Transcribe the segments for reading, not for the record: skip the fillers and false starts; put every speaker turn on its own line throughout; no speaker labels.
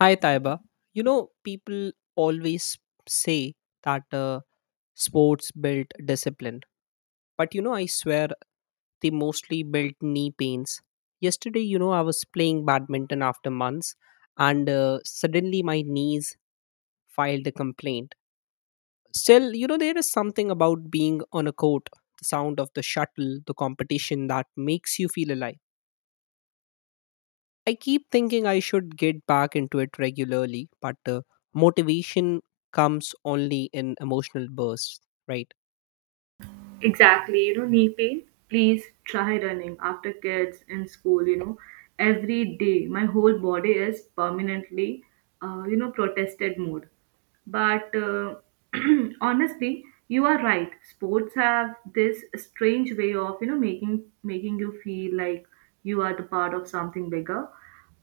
Hi, Taiba. People always say that sports built discipline. But, I swear they mostly built knee pains. Yesterday, I was playing badminton after months and suddenly my knees filed a complaint. Still, there is something about being on a court, the sound of the shuttle, the competition that makes you feel alive. I keep thinking I should get back into it regularly, but motivation comes only in emotional bursts, right?
Exactly, you know, knee pain. Please try running after kids in school, you know, every day. My whole body is permanently, you know, protested mode. But honestly, you are right. Sports have this strange way of, you know, making you feel like you are the part of something bigger.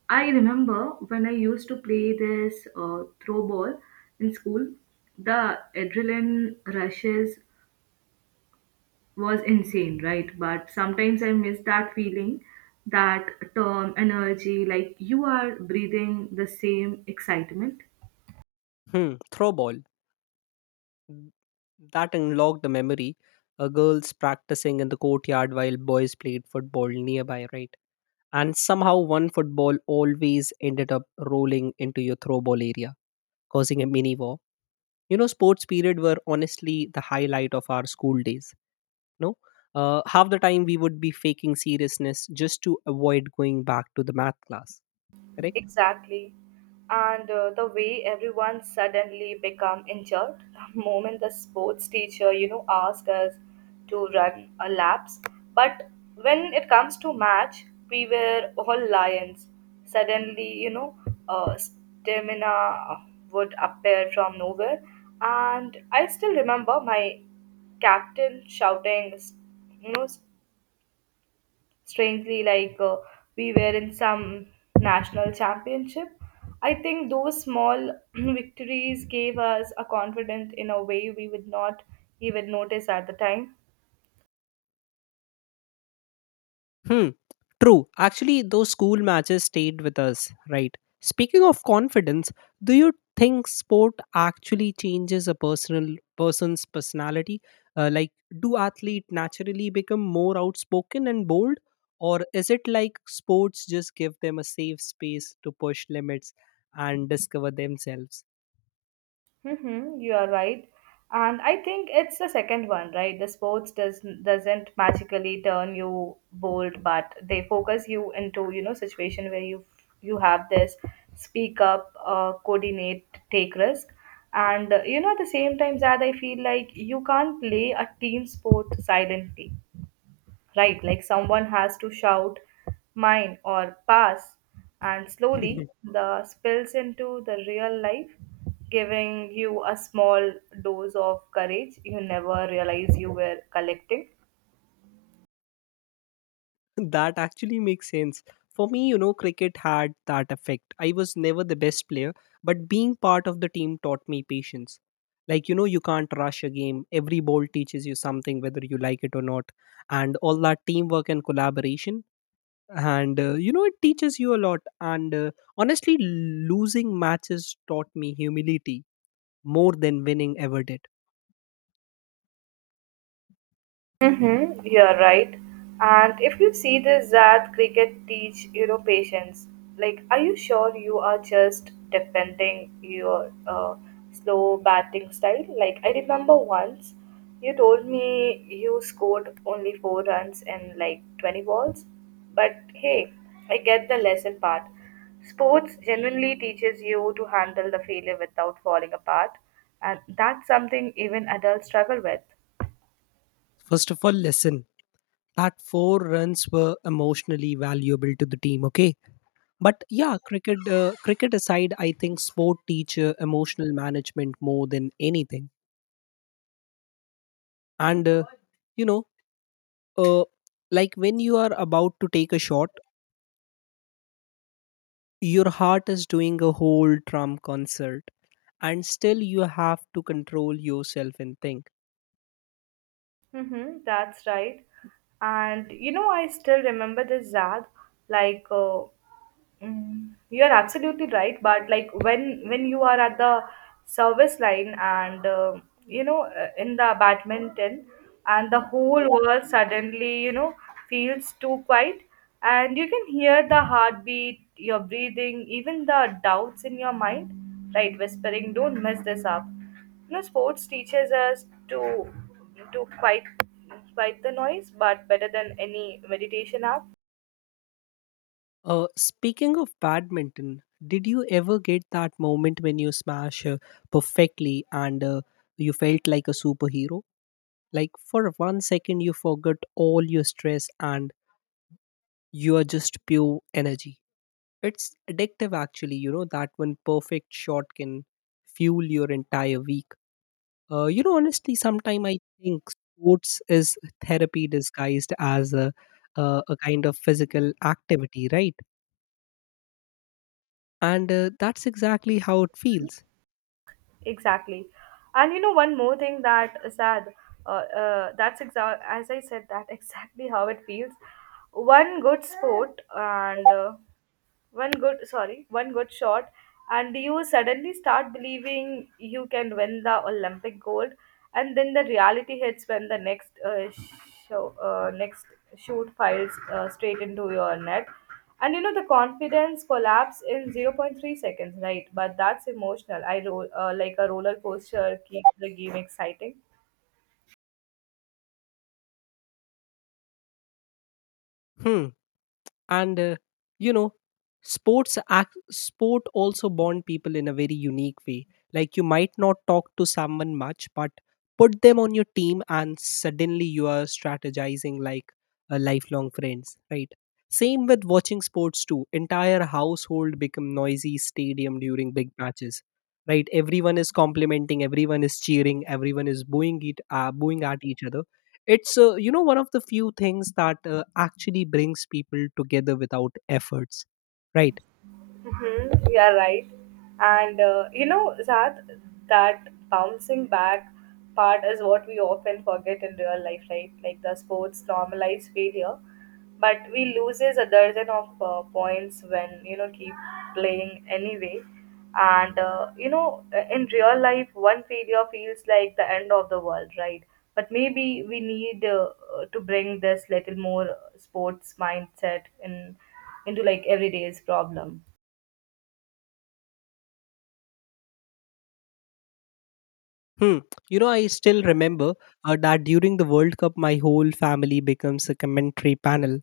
I remember when I used to play this throw ball in school, the adrenaline rushes was insane, right? But sometimes I miss that feeling, that term energy, like you are breathing the same excitement.
Hmm, Mm, That unlocked the memory. Girls practicing in the courtyard while boys played football nearby, right? And somehow one football always ended up rolling into your throwball area, causing a mini war. Sports period were honestly the highlight of our school days. No, half the time we would be faking seriousness just to avoid going back to the math class, correct?
Exactly. And the way everyone suddenly become injured the moment the sports teacher, you know, asked us to run a laps. But when it comes to match, we were all lions. Suddenly, you know, stamina would appear from nowhere. And I still remember my captain shouting, you know, strangely like we were in some national championship. I think those small victories gave us a confidence in a way we would not even notice at the time.
Hmm. True. Actually, those school matches stayed with us, right? Speaking of confidence, do you think sport actually changes a personal person's personality? Uh, like, do athletes naturally become more outspoken and bold, or is it like sports just give them a safe space to push limits and discover themselves?
Mm-hmm, you are right. And I think it's the second one, right? The sports doesn't magically turn you bold, but they focus you into, you know, situation where you have this speak up, coordinate, take risk. And you know, at the same time, Zad, I feel like you can't play a team sport silently, right? Like someone has to shout mine or pass, and slowly the spills into the real life, giving you a small dose of courage you never realize you were collecting.
That actually makes sense. For me, cricket had that effect. I was never the best player, but being part of the team taught me patience. Like, you can't rush a game. Every ball teaches you something, whether you like it or not. And all that teamwork and collaboration. And, it teaches you a lot. And honestly, losing matches taught me humility more than winning ever did.
Mm-hmm, you're right. And if you see this that cricket teach, you know, patience. Like, are you sure you are just defending your slow batting style? Like, I remember once you told me you scored only four runs in like 20 balls. But hey, I get the lesson part. Sports genuinely teaches you to handle the failure without falling apart, and that's something even adults struggle with.
First of all, listen. That four runs were emotionally valuable to the team, okay? But yeah, cricket aside, I think sport teach emotional management more than anything. And you know uh, like, when you are about to take a shot, your heart is doing a whole drum concert, and still you have to control yourself and think.
Mm-hmm, that's right. And you know, I still remember this, Zad. Like, uh, Mm, you're absolutely right, but like when you are at the service line and you know, in the badminton, and the whole world suddenly, you know, feels too quiet, and you can hear the heartbeat, your breathing, even the doubts in your mind, right? Whispering, don't mess this up. You know, sports teaches us to quiet the noise, but better than any meditation app.
Speaking of badminton, did you ever get that moment when you smash perfectly and you felt like a superhero? Like for 1 second, you forget all your stress and you are just pure energy. It's addictive, actually. That one perfect shot can fuel your entire week. Honestly, sometimes I think sports is therapy disguised as a kind of physical activity, right? And that's exactly how it feels.
Exactly. And you know, one more thing that, sad, uh, that's as I said, that exactly how it feels. One good sport and one good shot, and you suddenly start believing you can win the olympic gold. And then the reality hits when the next next shoot files straight into your net, and you know the confidence collapse in zero point 0.3 seconds, right? But that's emotional I roll, like a roller coaster keeps the game exciting.
Hmm. and you know sports act, sport also bond people in a very unique way. Like, you might not talk to someone much, but put them on your team and suddenly you are strategizing like a lifelong friends, right? Same with watching sports too. Entire household become noisy stadium during big matches, right? Everyone is complimenting, everyone is cheering, everyone is booing at each other. It's one of the few things that actually brings people together without efforts, right?
Mm-hmm, you are right. And you know, Zad, that bouncing back part is what we often forget in real life, right? Like the sports normalize failure, but we loses a dozen of points when, you know, keep playing anyway. And you know, in real life, one failure feels like the end of the world, right? But maybe we need to bring this little more sports mindset in into like everyday's problem.
Hmm. I still remember that during the World Cup my whole family becomes a commentary panel.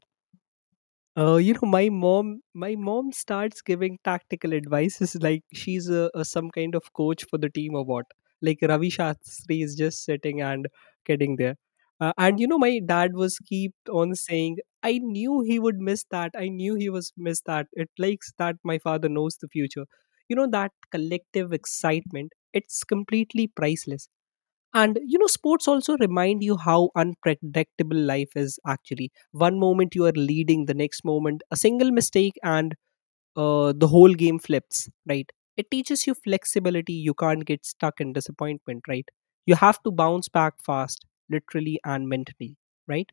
My mom starts giving tactical advice. Is like she's a some kind of coach for the team or what. Like Ravi Shastri is just sitting and getting there. And my dad was keep on saying, "I knew he would miss that. I knew he was miss that." It likes that my father knows the future. You know that collective excitement. It's completely priceless. And sports also remind you how unpredictable life is actually. One moment you are leading, the next moment, a single mistake, and the whole game flips, right? It teaches you flexibility. You can't get stuck in disappointment, right? You have to bounce back fast, literally and mentally, right?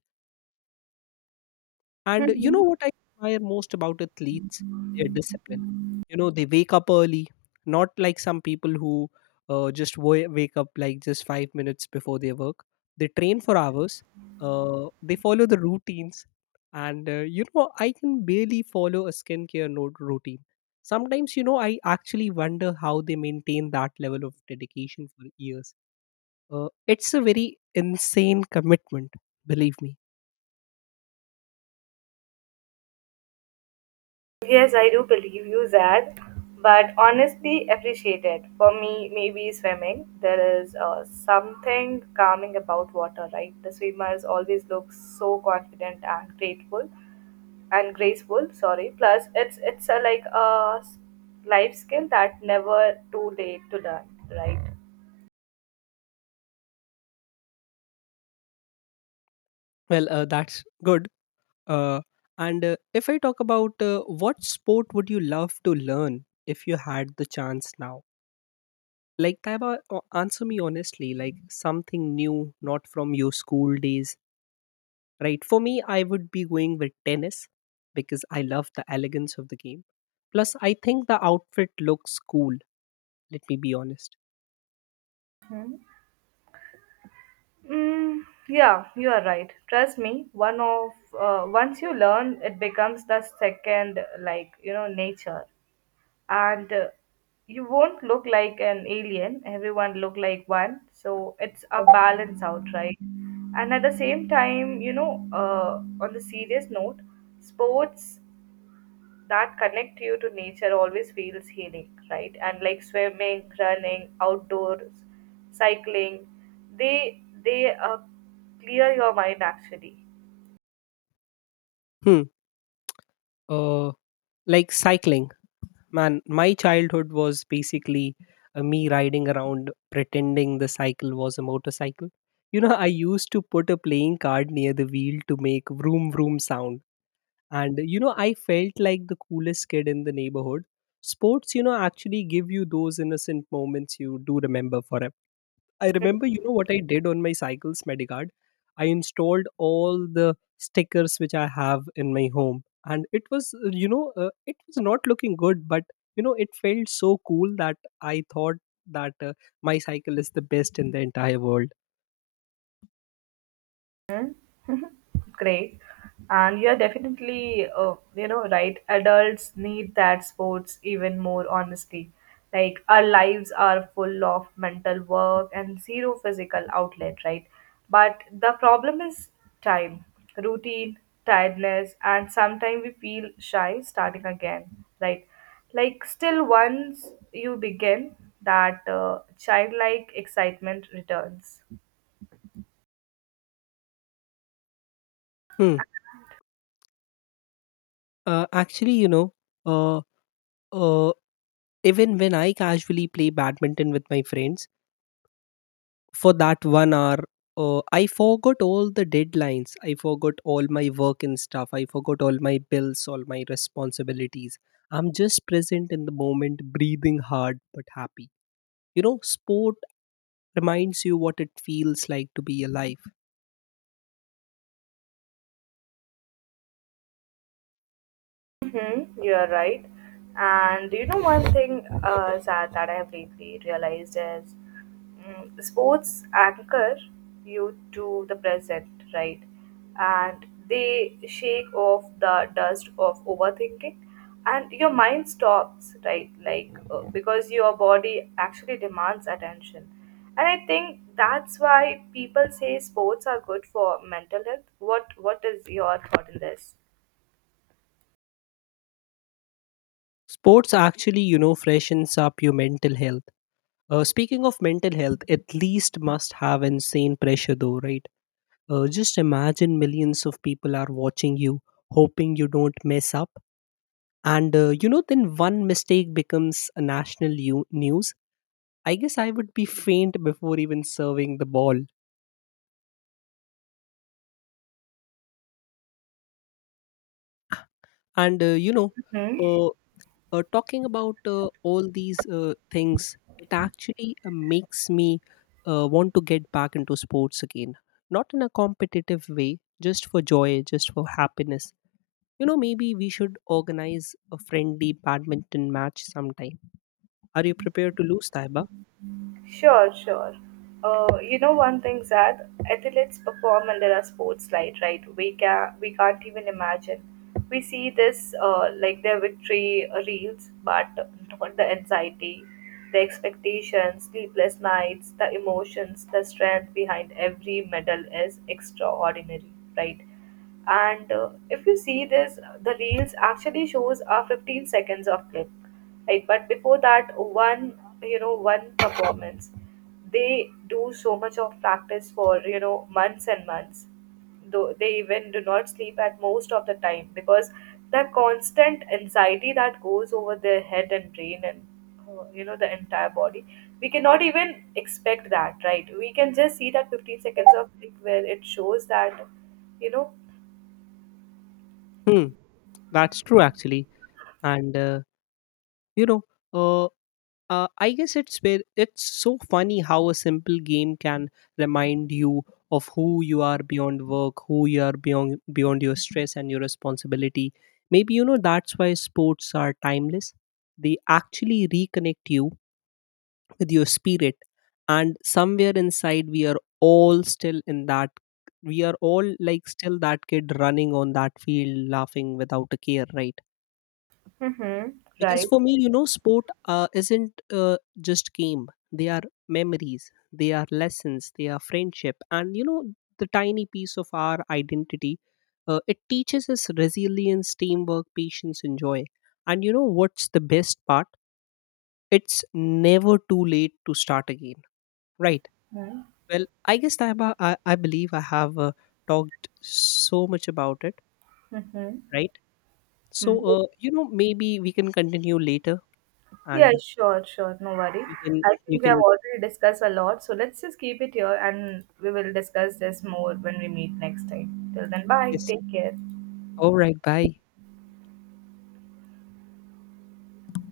And you know what I admire most about athletes? Their discipline. You know, they wake up early, not like some people who just wake up like just 5 minutes before their work. They train for hours, they follow the routines. And I can barely follow a skincare note routine. Sometimes, I actually wonder how they maintain that level of dedication for years. It's a very insane commitment, believe me.
Yes, I do believe you, Zad. But honestly, appreciate it. For me, maybe swimming. There is something calming about water, right? The swimmers always look so confident and grateful, and graceful. Sorry. Plus, it's a like a life skill that never too late to learn, right?
Well, that's good. Uh, and if I talk about what sport would you love to learn if you had the chance now? Like, Taiba, answer me honestly, like something new, not from your school days, right? For me, I would be going with tennis because I love the elegance of the game. Plus, I think the outfit looks cool, let me be honest.
Mm, yeah, you are right. Trust me, one of, once you learn, it becomes the second like, you know, nature. And you won't look like an alien, everyone look like one, so it's a balance out, right? And at the same time, you know, on the serious note, sports that connect you to nature always feels healing, right? And like swimming, running outdoors, cycling, they clear your mind actually.
Hmm. Uh, like cycling. Man, my childhood was basically me riding around pretending the cycle was a motorcycle. I used to put a playing card near the wheel to make vroom vroom sound. And, I felt like the coolest kid in the neighborhood. Sports, actually give you those innocent moments you do remember forever. I remember, you know what I did on my cycle's Medicard? I installed all the stickers which I have in my home, and it was not looking good, but it felt so cool that I thought that my cycle is the best in the entire world.
Hmm. Great. And you're definitely, you know, right. Adults need that sports even more, honestly. Like, our lives are full of mental work and zero physical outlet, right? But the problem is time, routine, tiredness, and sometimes we feel shy starting again, right? Like, still, once you begin, that childlike excitement returns.
Hmm. Actually, uh, uh, even when I casually play badminton with my friends, for that 1 hour I forgot all the deadlines, I forgot all my work and stuff, I forgot all my bills, all my responsibilities. I'm just present in the moment, breathing hard but happy. Sport reminds you what it feels like to be alive.
Mm-hmm, you're right. And you know, one thing, sad, that I have lately realized is, mm, sports anchor you to the present, right? And they shake off the dust of overthinking, and your mind stops, right? Like, because your body actually demands attention. And I think that's why people say sports are good for mental health. What is your thought in this?
Sports actually freshens up your mental health. Speaking of mental health, at least must have insane pressure though, right? Just imagine millions of people are watching you, hoping you don't mess up. And then one mistake becomes a national news. I guess I would be faint before even serving the ball. And uh, talking about all these things, it actually makes me want to get back into sports again. Not in a competitive way, just for joy, just for happiness. Maybe we should organize a friendly badminton match sometime. Are you prepared to lose, Taiba?
Sure, sure. You know, one thing, Zad, athletes perform under a spotlight, right? We can't even imagine. We see this like their victory reels, but not the anxiety, the expectations, sleepless nights, the emotions, the strength behind every medal is extraordinary, right? And if you see this, the reels actually shows a 15 seconds of clip, right? But before that one, you know, one performance, they do so much of practice for, you know, months and months, though they even do not sleep at most of the time, because the constant anxiety that goes over their head and brain and, you know, the entire body, we cannot even expect that, right? We can just see that 15 seconds of clip where it shows that, you know.
Hmm, that's true actually. And you know uh, I guess it's where it's so funny how a simple game can remind you of who you are beyond work, who you are beyond your stress and your responsibility. Maybe that's why sports are timeless. They actually reconnect you with your spirit, and somewhere inside we are all still in that, we are all like still that kid running on that field, laughing without a care, right?
Mm-hmm.
Because
Right.
for me, sport isn't just game. They are memories, they are lessons, they are friendship, and the tiny piece of our identity. It teaches us resilience, teamwork, patience and joy. And what's the best part? It's never too late to start again, right?
Right?
Well, I guess I believe I have talked so much about it,
Mm-hmm.
right? So
Hmm.
maybe we can continue later,
Yeah,
and
sure, sure. No worry.
you can
I
you
think we have
can
already discussed a lot, so let's just keep it here and we will discuss this more when we meet next time. Till then, bye.
yes, yes.
Take care.
All right. Bye.